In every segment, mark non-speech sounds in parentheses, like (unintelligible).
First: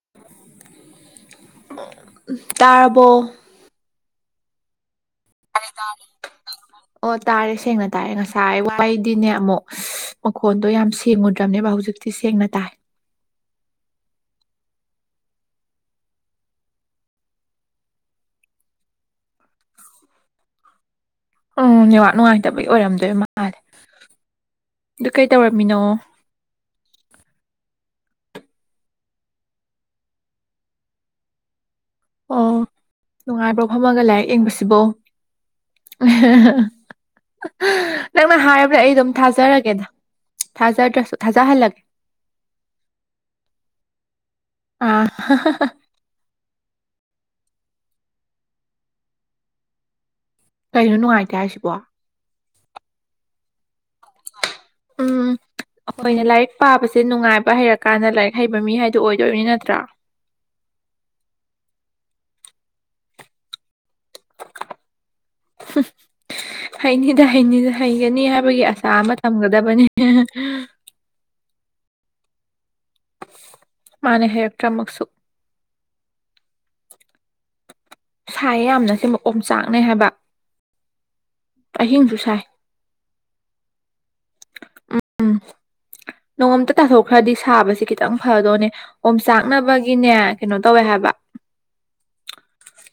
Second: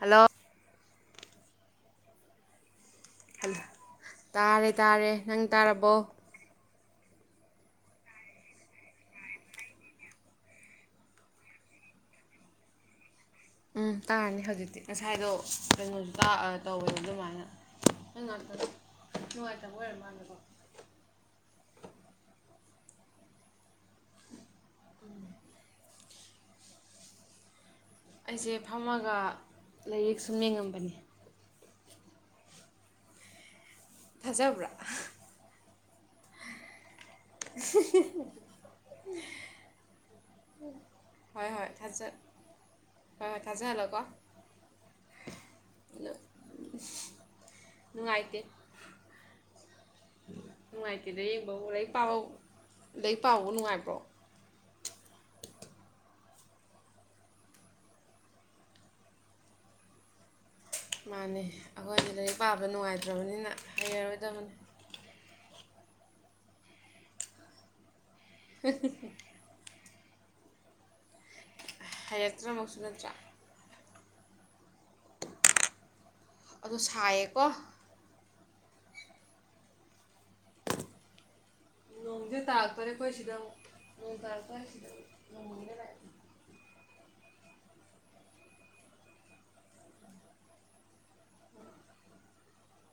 hello ꯇꯥꯔꯕꯣ hello ꯇꯥꯔꯦ ꯇꯥꯔꯦ ꯅꯪ ꯇꯥꯔꯕꯣ ꯑꯣ ꯇꯥꯔꯦ ꯁꯦꯡꯅ ꯇꯥꯔꯦ ꯉꯁꯥꯏ ꯋꯥꯍꯩꯗꯤꯅꯦ ꯑꯃꯨꯛ ꯃꯈꯣꯟꯗꯣ ꯌꯥꯝ ꯁꯦꯡꯉꯨꯗ꯭ꯔꯕꯅꯦꯕ ꯍꯧꯖꯤꯛ ꯤ ꯁꯦꯡꯅ ꯇꯥꯏ ꯎꯝ ꯇꯥꯔꯅꯤ ꯍꯧꯖꯤꯛꯇꯤ ꯉꯁꯥꯏꯗꯣ ꯀꯩꯅꯣꯁꯨ ꯇꯥꯛꯑ ꯇꯧꯕꯗꯣ ꯑꯗꯨꯃꯥꯏꯅ ꯃꯅꯨꯡꯥꯏꯇꯔꯝꯕ ꯎꯝ ꯦꯋꯥꯠ ꯅꯨꯡꯉꯥꯏꯇꯕꯒꯤ ꯑꯣꯏꯔꯝꯗꯣꯏ ꯃꯥꯜꯂꯦ ꯑꯗꯨ ꯀꯩ ꯇꯧꯔꯝꯃꯤꯅꯣ ꯑꯩꯁꯦ ꯐꯝꯃꯒ ꯂꯥꯏꯔꯤꯛ ꯁꯨꯝ ꯅꯉꯝꯕꯅꯤ ꯑꯣ ꯅꯨꯡꯉꯥꯏꯕ꯭ꯔꯣ ꯐꯝꯃꯒ ꯂꯥꯏꯔꯤꯛ ꯊꯥꯖꯕ꯭ꯔꯥ ꯌꯦꯡꯕꯁꯤꯕꯣ ꯅꯪꯅ ꯍꯥꯏꯔꯕ꯭ꯔ ꯑꯩ ꯑꯗꯨꯝ ꯊꯥꯖꯔꯒꯦꯗ ꯊꯖꯥ ꯇ꯭ꯔ ꯊꯖꯥ ꯍꯣꯏ ꯍꯜ ꯍꯣꯏ ꯂꯒꯦ ꯊꯥꯖ ꯍꯣꯏ ꯍꯣꯏ ꯀꯖꯦꯂꯣ ꯀꯣꯂ ꯑꯥ ꯅꯨꯡꯉꯥꯏꯇꯦ ꯀꯩꯅꯣ ꯅꯨꯡꯉꯥꯏꯇꯦꯗ ꯅꯨꯡꯉꯥꯏꯇꯦ ꯌꯦꯡꯕꯕꯨ ꯍꯥꯏꯁꯤꯕꯣ ꯂꯥꯏꯔꯤꯛ ꯄꯥ ꯂꯥꯏꯔꯤꯛ ꯄꯥꯕ ꯅꯨꯡꯉꯥꯏꯕ꯭ꯔꯣ ꯎꯝ ꯑꯩꯈꯣꯏꯅꯦ ꯂꯥꯏꯔꯤꯛ ꯄꯥꯕꯁꯦ ꯅꯨꯡꯉꯥꯏꯕ ꯍꯩꯔꯀꯥꯟꯗ ꯂꯥꯏꯔꯤꯛ ꯍꯩꯕ ꯃꯤ ꯍꯥꯏꯗꯨꯣ ꯑꯣꯏꯗꯣꯏꯅꯤ ꯅꯠꯇ꯭ꯔꯥ ꯃꯥꯅꯤ ꯑꯩꯈꯣꯏꯗꯤ ꯂꯥꯏꯔꯤꯛ ꯄꯥꯕ ꯅꯨꯡꯉꯥꯏꯇ꯭ꯔꯕꯅꯤꯅ ꯍꯩꯔꯔꯣꯏꯗꯕꯅꯤ ꯍꯩꯅꯤꯗ ꯍꯩꯅꯤꯗ ꯍꯩꯒꯅꯤ ꯍꯥꯏꯕꯒꯤ ꯑꯁꯥ ꯑꯃ ꯊꯝꯒꯗꯕꯅꯤ ꯍ ꯍꯩꯔꯛꯇ꯭ꯔꯃꯛꯁꯨ ꯅꯠꯇ꯭ꯔꯥ ꯃꯥꯅꯦ ꯍꯥꯏꯌꯛꯇ꯭ꯔ ꯃꯛꯁꯨ ꯑꯗꯨ ꯁꯥꯏꯌꯦꯀꯣ ꯁꯥꯏꯦ ꯌꯥꯝꯅ ꯁꯤꯦ ꯃꯀꯝꯆꯥꯛꯅꯦ ꯍꯥꯏꯕ ꯑꯍꯤꯡꯁꯨ ꯅꯣꯡꯗꯤꯦ ꯁꯥꯏ ꯇꯥꯔꯛꯇꯣꯔꯦ ꯑꯩꯈꯣꯏ ꯁꯤꯗꯨ ꯑ ꯅꯣꯡꯉꯣꯝꯇ ꯇꯥꯊꯣꯛꯈ꯭ꯔꯗꯤ ꯁꯥꯕꯁꯤ ꯈꯤꯇꯪ ꯐꯗꯣꯏꯅꯦ ꯑꯣꯝ ꯆꯥꯛꯅꯕꯒꯤꯅꯦ ꯀꯩꯅꯣ ꯇꯧꯋꯦ ꯍꯥꯏꯕ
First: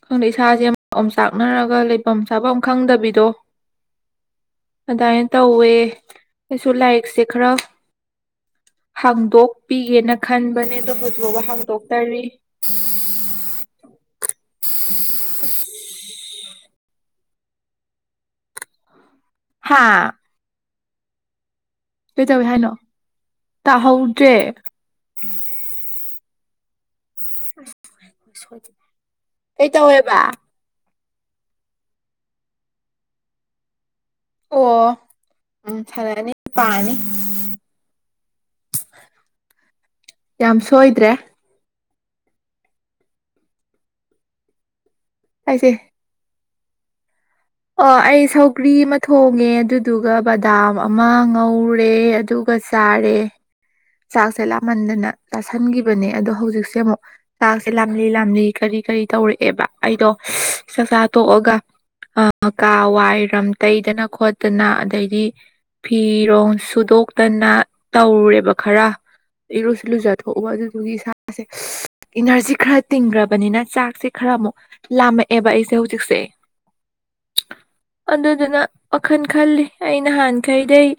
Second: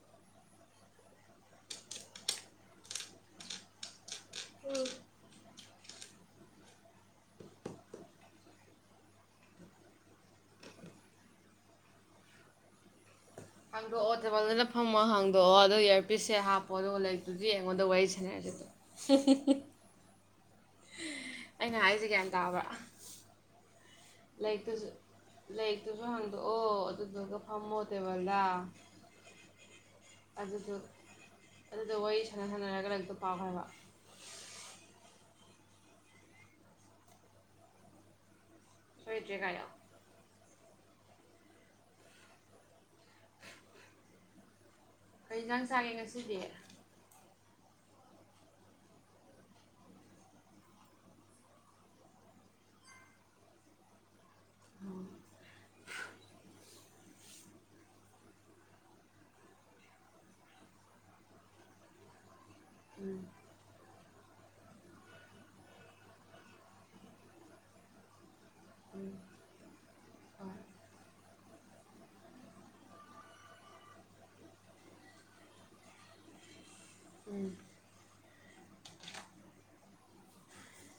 ꯈꯪꯗꯦ ꯏꯁꯥꯁꯦ ꯑꯃ ꯑꯃꯝ ꯆꯥꯛꯅꯔꯒ ꯂꯩꯐꯝ ꯆꯥꯐꯝ ꯈꯪꯗꯕꯤꯗꯣ ꯑꯗꯨꯃꯥꯏꯅ ꯇꯧꯋꯦ ꯑꯩꯁꯨ ꯂꯥꯏꯔꯤꯛꯁꯦ ꯈꯔ ꯎ ꯍꯥꯡꯗꯣꯛꯄꯤꯒꯦꯅ ꯈꯟꯕꯅꯦ ꯑꯗꯣ ꯍꯧꯖꯤꯛꯐꯥꯎꯕ ꯍꯥꯡꯗꯣꯛꯇꯔꯤ ꯍꯥꯡꯗꯣꯛꯑꯣ ꯇꯦꯕꯜꯅꯅ ꯐꯝꯃꯣ ꯍꯥꯡꯗꯣꯛꯑꯣ ꯑꯗꯨꯒꯣ ꯏꯌꯥꯔ ꯄꯤꯁꯁꯦ ꯍꯥꯞꯄ ꯄꯣꯗꯣ ꯂꯥꯏꯔꯤꯛꯇꯨꯗꯤ ꯑꯩꯉꯣꯟꯗ ꯋꯥꯔꯤ ꯁꯥꯟꯅꯔꯁꯦꯗꯣ ꯍꯥ ꯀꯩ ꯇꯧꯋꯦ ꯍꯥꯏꯅꯣ ꯇꯥꯍꯧ ꯂꯥꯏꯛꯛꯇꯁꯨ ꯂꯩꯥꯏꯛꯛꯇꯁꯨ ꯍꯪꯗ ꯑꯣ ꯑꯗꯨꯗꯨꯒ ꯐꯝꯃꯣ ꯇꯦꯕꯜꯗ ꯀꯩ ꯇꯧꯋꯦꯕ ꯑꯗꯨꯗꯨ ꯑꯗꯨꯗ ꯋꯥꯔꯤ ꯁꯥꯟꯅ ꯁꯥꯟꯅꯔꯒ ꯍꯛꯇ ꯄꯥꯎꯈ꯭ꯔꯕ ꯑꯣ ꯎꯝ ꯐꯔꯅꯤ ꯄꯥꯅꯤ ꯁꯣꯏꯗꯦꯒꯌꯥ ꯌꯥꯝ ꯁꯣꯏꯗ꯭ꯔꯦ ꯑꯩ ꯏꯟꯖꯥꯡ ꯑꯩꯁꯦ ꯆꯥꯒꯦ ꯉꯁꯤꯗꯤ ꯑꯣ ꯑꯩ ꯁꯧꯒ꯭ꯔꯤ ꯑꯃ ꯊꯣꯡꯉꯦ ꯑꯗꯨꯗꯨꯒ ꯕꯗꯥꯝ ꯑꯃ ꯉꯧꯔꯦ ꯑꯗꯨꯒ ꯀꯖꯔꯦ ꯆꯥꯛꯁꯦ ꯂꯥꯞꯃꯟꯗꯅ ꯆꯥꯥꯁꯟꯈꯤꯕꯅꯦ ꯑꯗꯣ ꯍꯧꯖꯤꯛꯁꯦ ꯑꯃꯨꯛ ꯆꯥꯛꯁꯦ ꯂꯥꯝꯂꯤ ꯂꯥꯝꯂꯤ ꯀꯔꯤ ꯀꯔꯤ ꯇꯧꯔꯛꯑꯦꯕ ꯑꯩꯗꯣ ꯆꯥꯛꯆꯥ ꯇꯣꯛꯑꯒ ꯑ ꯀꯥ ꯋꯥꯏꯔꯝ ꯇꯩꯗꯅ ꯈꯣ ꯠꯇꯅ ꯑꯗꯩꯗꯤ ꯐꯤꯔꯣ ꯁꯨꯗꯣꯛꯇꯅ ꯇꯧꯔꯨꯔꯦꯕ ꯈꯔ ꯎꯝ ꯏꯔꯨꯁꯤꯜꯂꯨꯖꯠ ꯊꯣꯛꯎ ꯍꯣꯏ ꯑꯗꯨꯗꯨꯒꯤ ꯏꯁ ꯃꯥꯦ ꯏꯅꯔꯖꯤ ꯈꯔ ꯇꯤꯡꯈ꯭ꯔꯕꯅꯤꯅ ꯆꯥꯛꯁꯦ ꯈꯔ ꯑꯃꯨꯛ ꯂꯥꯝꯃꯛꯑꯦꯕ ꯑꯩꯁꯦ ꯍꯧꯖꯤꯛꯁꯦ ꯎꯝ ꯑꯗꯨꯗꯨꯅ ꯋꯥꯈꯜ ꯈꯜꯂꯤ ꯑꯩ ꯅꯍꯥꯟꯈꯩꯗꯩ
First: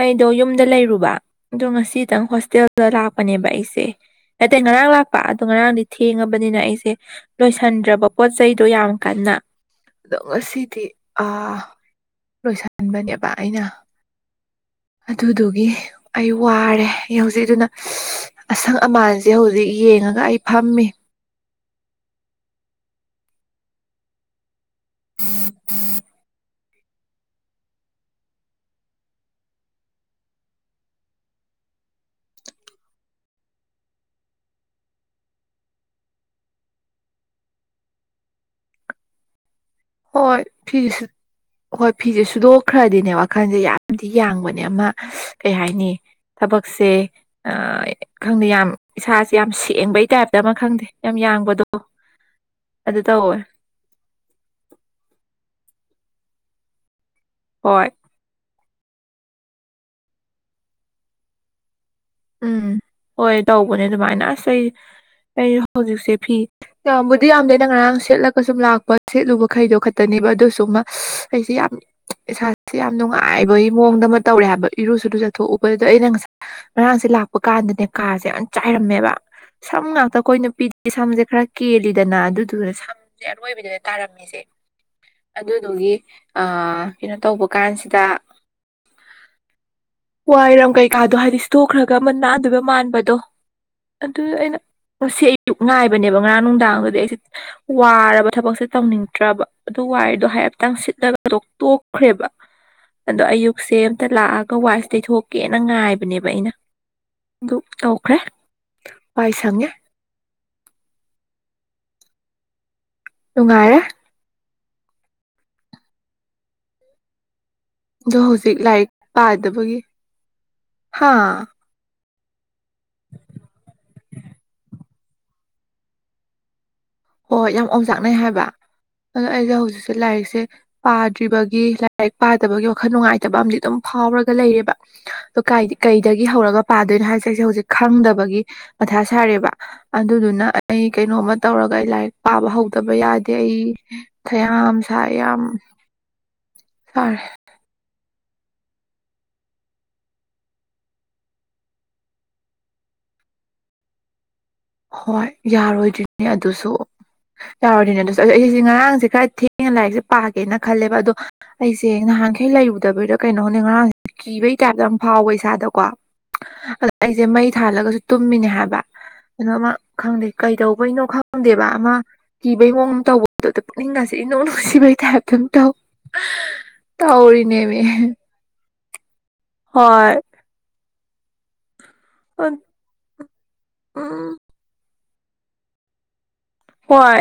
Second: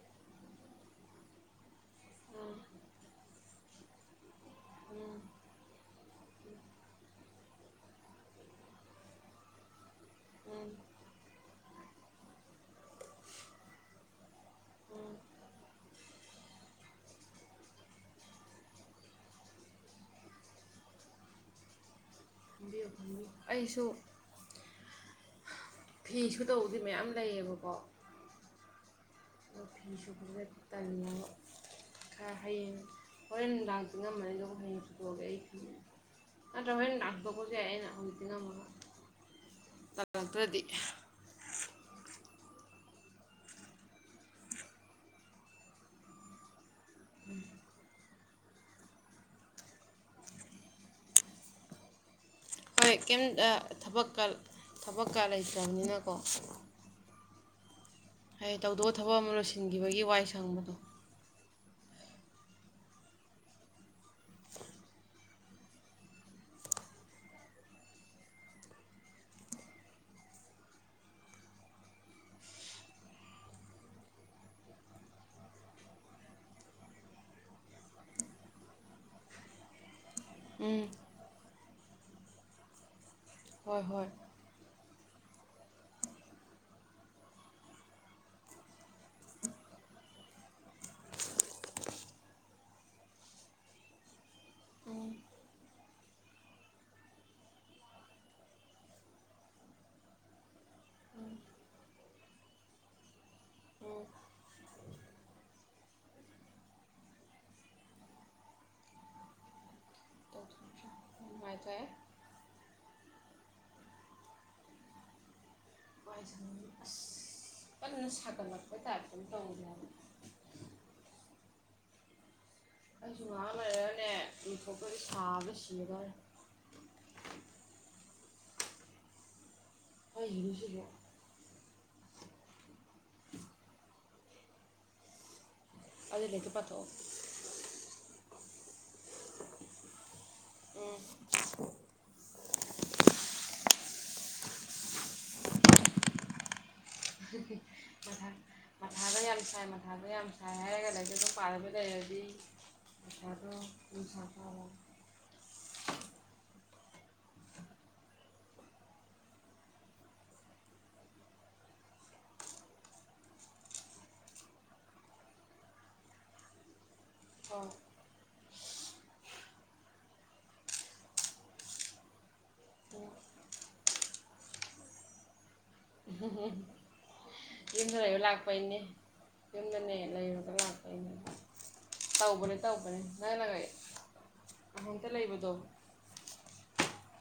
ꯑꯩꯗꯣ ꯌꯨꯝꯗ ꯂꯩꯔꯨꯕ ꯑꯗꯣ ꯉꯁꯤ ꯈꯤꯇꯪ ꯎꯝ ꯍꯣꯁꯇꯦꯜꯗ ꯂꯥꯛꯄꯅꯦꯕ ꯑꯩꯁꯦ ꯅꯇꯩ ꯉꯔꯥꯡ ꯎꯝ ꯂꯥꯛꯄ ꯑꯗꯣ ꯉꯔꯥꯡꯗꯤ ꯊꯦꯡꯉꯕꯅꯤꯅ ꯑꯩꯁꯦ ꯂꯣꯏꯁꯤꯟꯗ꯭ꯔꯕ ꯄꯣꯠ ꯆꯩꯗꯣ ꯌꯥꯝ ꯀꯟꯅ ꯑꯗꯣ ꯎꯝ ꯉꯁꯤꯗꯤ ꯑ ꯂꯣꯏꯁꯤꯟꯕꯅꯦꯕ ꯑꯩꯅ ꯎꯝ ꯑꯗꯨꯗꯨꯒꯤ ꯑꯩ ꯋꯥꯔꯦ ꯑꯩ ꯍꯧꯖꯤꯛ ꯑꯗꯨꯅ ꯑꯁꯪ ꯑꯃꯥꯟꯁꯤꯦ ꯍꯧꯖꯤꯛ ꯌꯦꯡꯉꯒ ꯑꯩ ꯐꯝꯃꯤ ꯑꯩꯁꯨꯁꯨ ꯎꯝ ꯎꯝ ꯐꯤꯁꯨ ꯇꯧꯕꯗꯤ ꯃꯌꯥꯝ ꯂꯩꯌꯦꯕꯀꯣ ꯑꯣ ꯐꯨ꯭ꯦ ꯊꯅꯤ ꯈꯔ ꯍꯌꯦꯡ ꯍꯣꯔꯦꯟ ꯂꯥꯡꯇ ꯉꯝꯃꯅꯤ ꯑꯗꯨꯒ ꯍꯌꯦꯡꯁꯨ ꯇꯣꯛꯑꯒꯦ ꯑꯩ ꯐ ꯇꯍꯦꯟꯅ ꯑꯊꯧꯕꯒꯦ ꯑꯩꯅ ꯍꯗꯅ ꯃ ꯍꯣꯏ ꯐꯦꯁꯨ ꯍꯣꯏ ꯐꯤꯁꯦꯁꯨꯗꯣꯛ ꯈ꯭ꯔꯗꯤꯅꯦ ꯋꯥꯈꯜꯁꯦ ꯌꯥꯝꯗꯤ ꯌꯥꯡꯕꯅꯦ ꯑꯃ ꯀꯩ ꯍꯥꯏꯅꯤ ꯊꯕꯛ ꯁꯦ ꯈꯪꯗꯦ ꯌꯥꯝ ꯏꯁꯥꯁꯦ ꯌꯥꯝ ꯁꯦꯡꯕꯩ ꯇꯥꯏꯞꯇ ꯑꯃ ꯈꯪꯗꯦ ꯌꯥꯝ ꯌꯥꯡꯕꯗꯣ ꯍꯣꯏ ꯑꯗꯨ ꯇꯧꯋꯦ ꯀꯩꯝꯇ ꯊꯕꯛꯀ ꯊꯕꯛꯀ ꯂꯩꯇ꯭ꯔꯕꯅꯤꯅꯀꯣ ꯍꯣꯏ ꯍꯥꯏꯌꯦ ꯇꯧꯗꯧꯕ ꯊꯕꯛ ꯑꯃ ꯂꯣꯏꯁꯤꯟꯈꯤꯕꯒꯤ ꯋꯥꯏ ꯁꯪꯕꯗꯣ ꯎꯝ ꯍꯣꯏ ꯇꯧꯕꯅꯦ ꯑꯗꯨꯃꯥꯏꯅ ꯑꯁ ꯑꯩ ꯑꯩ ꯍꯧꯖꯤꯛꯁꯦ ꯐꯤ ꯌꯥꯝꯕꯨꯗꯤ ꯌꯥꯝꯗꯦꯩꯅ ꯉꯔꯥꯡ ꯁꯦꯠꯂꯒ ꯁꯨꯝ ꯂꯥꯛꯄ ꯁꯦꯠꯂꯨꯕ ꯈꯩꯗꯣ ꯈꯛꯇꯅꯦ ꯕ ꯑꯗꯨꯁꯨ ꯑꯃ ꯑꯩꯁꯤꯦ ꯌꯥꯝ ꯏꯁꯥꯁꯦ ꯌꯥꯝ ꯅꯨꯡꯉꯥꯏꯕꯒꯤ ꯃꯑꯣꯡꯗ ꯑꯃ ꯇꯧꯔꯦ ꯍꯥꯏꯕ ꯏꯔꯨꯁꯨ ꯊꯣꯛꯎꯕꯗꯨꯗ ꯑꯩꯅ ꯉꯁ ꯉꯔꯥꯡꯁꯦ ꯂꯥꯛꯄ ꯀꯥꯟꯗꯅꯦ ꯀꯥꯁꯦ ꯌꯥꯝ ꯆꯥꯏꯔꯝꯃꯦꯕ ꯁꯝ ꯉꯥꯛꯇ ꯑꯩꯈꯣꯏ ꯎꯝ ꯅꯨꯄꯤꯗꯤ ꯁꯝꯁꯦ ꯈꯔ ꯀꯦꯜꯂꯤꯗꯅ ꯑꯗꯨꯗꯨꯅ ꯁꯝꯁꯦ ꯑꯔꯣꯏꯕꯗꯨꯗ ꯍꯣꯏ ꯍꯣꯏ ꯇꯥꯔꯝꯃꯤꯁꯦ ꯑꯗꯨꯗꯨꯒꯤ ꯀꯩꯅꯣ ꯇꯧꯕ ꯀꯥꯟꯁꯤꯗ ꯋꯥꯏꯔꯝ ꯀꯩꯀꯥꯗꯣ ꯍꯥꯏꯗꯤ ꯁꯇꯣꯛꯈ꯭ꯔꯒ ꯑꯃ ꯅꯥꯟꯗꯣꯏꯕ ꯃꯥꯟꯕꯗꯣ ꯑꯗꯨꯗ ꯑꯩꯅ ꯉ ꯎꯝ ꯑꯌꯨꯛ ꯉꯥꯏꯕꯅꯦꯕ ꯉꯔꯥꯡ ꯅꯨꯡꯗꯥꯡꯗꯗꯤ ꯑꯩꯁꯦ ꯋꯥꯔꯕ ꯊꯕꯛꯁꯦ ꯇꯧꯅꯤꯡꯗ꯭ꯔꯕ ꯑꯗꯨ ꯋꯥꯏꯗꯣ ꯍꯥꯏꯦꯠꯇꯪ ꯁꯤꯠꯂꯒꯣꯛ ꯇꯣꯛꯈ꯭ꯔꯦꯕ ꯑꯗꯣ ꯑꯌꯨꯛꯁꯦ ꯎꯝ ꯑꯃꯝꯇ ꯂꯥꯛꯑꯒ ꯋꯥꯏꯁꯦ ꯇꯩꯊꯣꯛꯀꯦꯅ ꯉꯥꯏꯕꯅꯦꯕ ꯑꯩꯅ ꯑꯗꯨ ꯇꯧꯈ꯭ꯔꯦ ꯋꯥꯏ ꯁꯪꯉꯦ ꯃꯥꯥꯏ ꯆꯦ ꯨꯡꯉꯥꯏꯔꯦ (unintelligible) ꯑꯗꯣ ꯍꯧꯖꯤꯛ ꯁꯥꯒꯠꯂꯛꯄꯩ ꯂꯥꯏꯔꯤꯛ ꯇꯥꯏꯞꯇ ꯑꯃ ꯇꯧꯔꯦ ꯄꯥꯗꯕꯒꯤ ꯍꯥꯏꯕ ꯍꯥꯥ ꯑꯩꯁꯨ ꯉꯥꯡ ꯂꯩꯔꯒꯅꯦ ꯃꯤꯊꯣꯛꯇꯗꯤ ꯁꯥꯕ ꯁꯤꯂꯗꯔꯦ ꯍꯣꯏ ꯍꯣꯏ ꯌꯥꯝ ꯑꯣꯆꯥꯛꯅꯩ ꯍꯥꯏꯕ ꯑꯗꯣ ꯑꯩꯁꯦ ꯍꯧꯖꯤꯛꯁꯦ ꯂꯥꯏꯔꯤꯛꯁꯦ ꯀꯩꯒꯤꯅꯣ ꯁꯤꯕꯣ ꯄꯥꯗ꯭ꯔꯤꯕꯒꯤ ꯂꯥꯏꯔꯤꯛ ꯄꯥꯗꯕꯒꯤ ꯋꯥꯈꯜ ꯅꯨꯡꯉꯥꯏꯇꯕ ꯑꯃꯗꯤꯝ ꯑꯗꯨꯝ ꯐꯥꯎꯔꯒ ꯂꯩꯔꯦꯕ ꯑꯗꯣ ꯀꯥꯏꯗꯤ ꯑꯗꯨ ꯀꯩꯗꯒꯤ ꯂꯥꯏꯔꯤꯛꯇꯣ ꯍꯧꯔꯒ ꯄꯥꯗꯣꯏꯅꯣ ꯄꯥꯊꯣꯛꯑꯣ ꯍꯥꯏꯁꯦ ꯑꯩꯁꯦ ꯍꯧꯖꯤꯛ ꯈꯪꯗꯕꯒꯤ ꯃꯊꯥ ꯁꯥꯔꯦꯕ ꯑꯗꯨꯗꯨꯅ ꯑꯩ ꯎꯝ ꯀꯩꯅꯣꯝꯃ ꯇꯧꯔꯛ ꯂꯥꯏꯔꯤꯛ ꯄꯥꯕ ꯍꯧꯗꯕ ꯌꯥꯗꯦ ꯑꯩ ꯀꯌꯥꯝ ꯁꯥꯏ ꯌꯥꯝ ꯐꯔꯦ ꯀꯥ ꯃꯊꯥꯗ ꯌꯥꯝ ꯁꯥꯏ ꯃꯊꯥꯗ ꯌꯥꯝ ꯁꯥꯏ ꯍꯥꯏꯔꯒ ꯂꯩꯗꯤ ꯑꯗꯨꯝ ꯄꯥꯔꯕ ꯂꯩꯔꯗꯤ ꯄꯁꯗꯣ ꯄꯩꯁꯥ ꯇ ꯍꯣꯏ ꯌꯥꯔꯣꯏꯗꯣꯏꯅꯦ ꯑꯗꯨꯁꯨ ꯌꯥꯎꯔꯤꯅꯦ ꯑꯗꯨꯗꯁꯨ ꯑꯩꯁꯦ ꯉꯔꯥꯡꯁꯦ ꯈꯔ ꯊꯦꯡꯅ ꯂꯥꯏꯔꯤꯛꯁꯦ ꯄꯥꯒꯦꯅ ꯈꯜꯂꯦꯕ ꯑꯗꯣ ꯑꯩꯁꯦ ꯅꯍꯥꯟ ꯅꯍꯥꯟꯈꯩ ꯂꯩꯔꯨꯗꯕꯩꯗ ꯀꯩꯅꯣꯅꯤ ꯉꯔꯥꯡ ꯀꯤꯕꯩ ꯇꯥꯏꯞꯇ ꯌꯥꯝ ꯐꯥꯎꯕ ꯏꯁꯥꯗꯀꯣ ꯑ ꯑꯩꯁꯦ ꯃꯩ ꯍꯣꯏ ꯊꯥꯜꯂꯒꯁꯨ ꯇꯨꯝꯃꯤꯅꯦ ꯍꯥꯏꯕ ꯀꯩꯅꯣ ꯑꯃ ꯈꯪꯗꯦ ꯀꯩꯗꯧꯕꯩꯅꯣ ꯈꯪꯗꯦꯕ ꯑꯃ ꯀꯤꯕꯩꯍꯣꯡ ꯑꯃ ꯇꯧꯕꯗꯗ ꯄꯨꯛꯅꯤꯡꯒꯁꯤꯦ ꯍꯁꯤꯕ ꯊꯝ ꯇꯣ ꯎꯝ ꯇꯧꯔꯤꯅꯦꯃꯤ ꯁꯨꯔꯥꯏꯕꯨ ꯂꯥꯛꯄꯅꯦꯅꯤ ꯌꯝꯗꯟꯅꯦ ꯍꯣꯏ ꯂꯩ ꯎꯝ ꯇꯧꯕꯅꯦ ꯇꯧꯕꯅꯦ ꯅꯪꯅꯒ ꯅꯊꯟꯇ ꯂꯩꯕꯗꯣ ꯍꯣꯏ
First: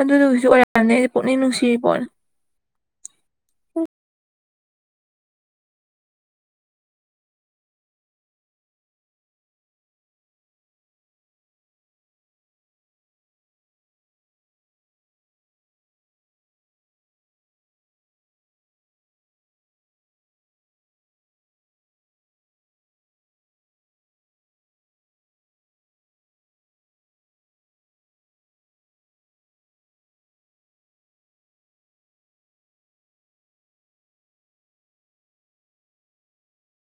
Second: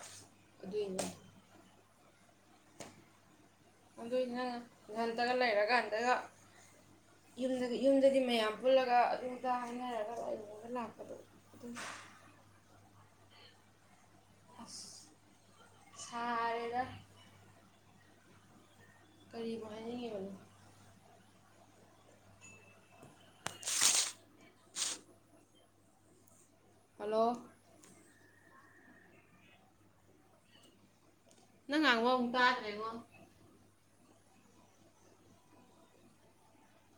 ꯑꯗꯨꯗꯨꯒꯤꯁꯨ ꯑꯣꯏꯔꯝꯅꯦ ꯑꯗꯨꯏꯅꯦ ꯑꯩ ꯄꯨꯛꯅꯤꯡ ꯅꯨꯡꯁꯤꯔꯤꯕꯣꯅꯦ ꯑꯗꯨꯏꯅ ꯏꯙꯟꯗꯒ ꯂꯩꯔꯀꯥꯟꯗꯒ ꯌ ꯌꯨꯝꯗꯗꯤ ꯃꯌꯥꯝ ꯄꯨꯜꯂꯒ ꯑꯗꯨꯝꯗ ꯍꯥꯏꯅꯔꯒ ꯑꯩꯉꯣꯟꯗ ꯂꯥꯛꯄꯗꯣ (unintelligible) ꯁꯥꯔꯦꯗ ꯀꯔꯤꯕꯅꯣ ꯍꯥꯏꯅꯤꯡꯉꯤꯕꯅꯣ ꯍꯜꯂꯣ ꯅꯪ ꯉꯥꯡꯕ ꯑꯃꯨꯛ ꯇꯥꯗꯔꯦꯉꯣ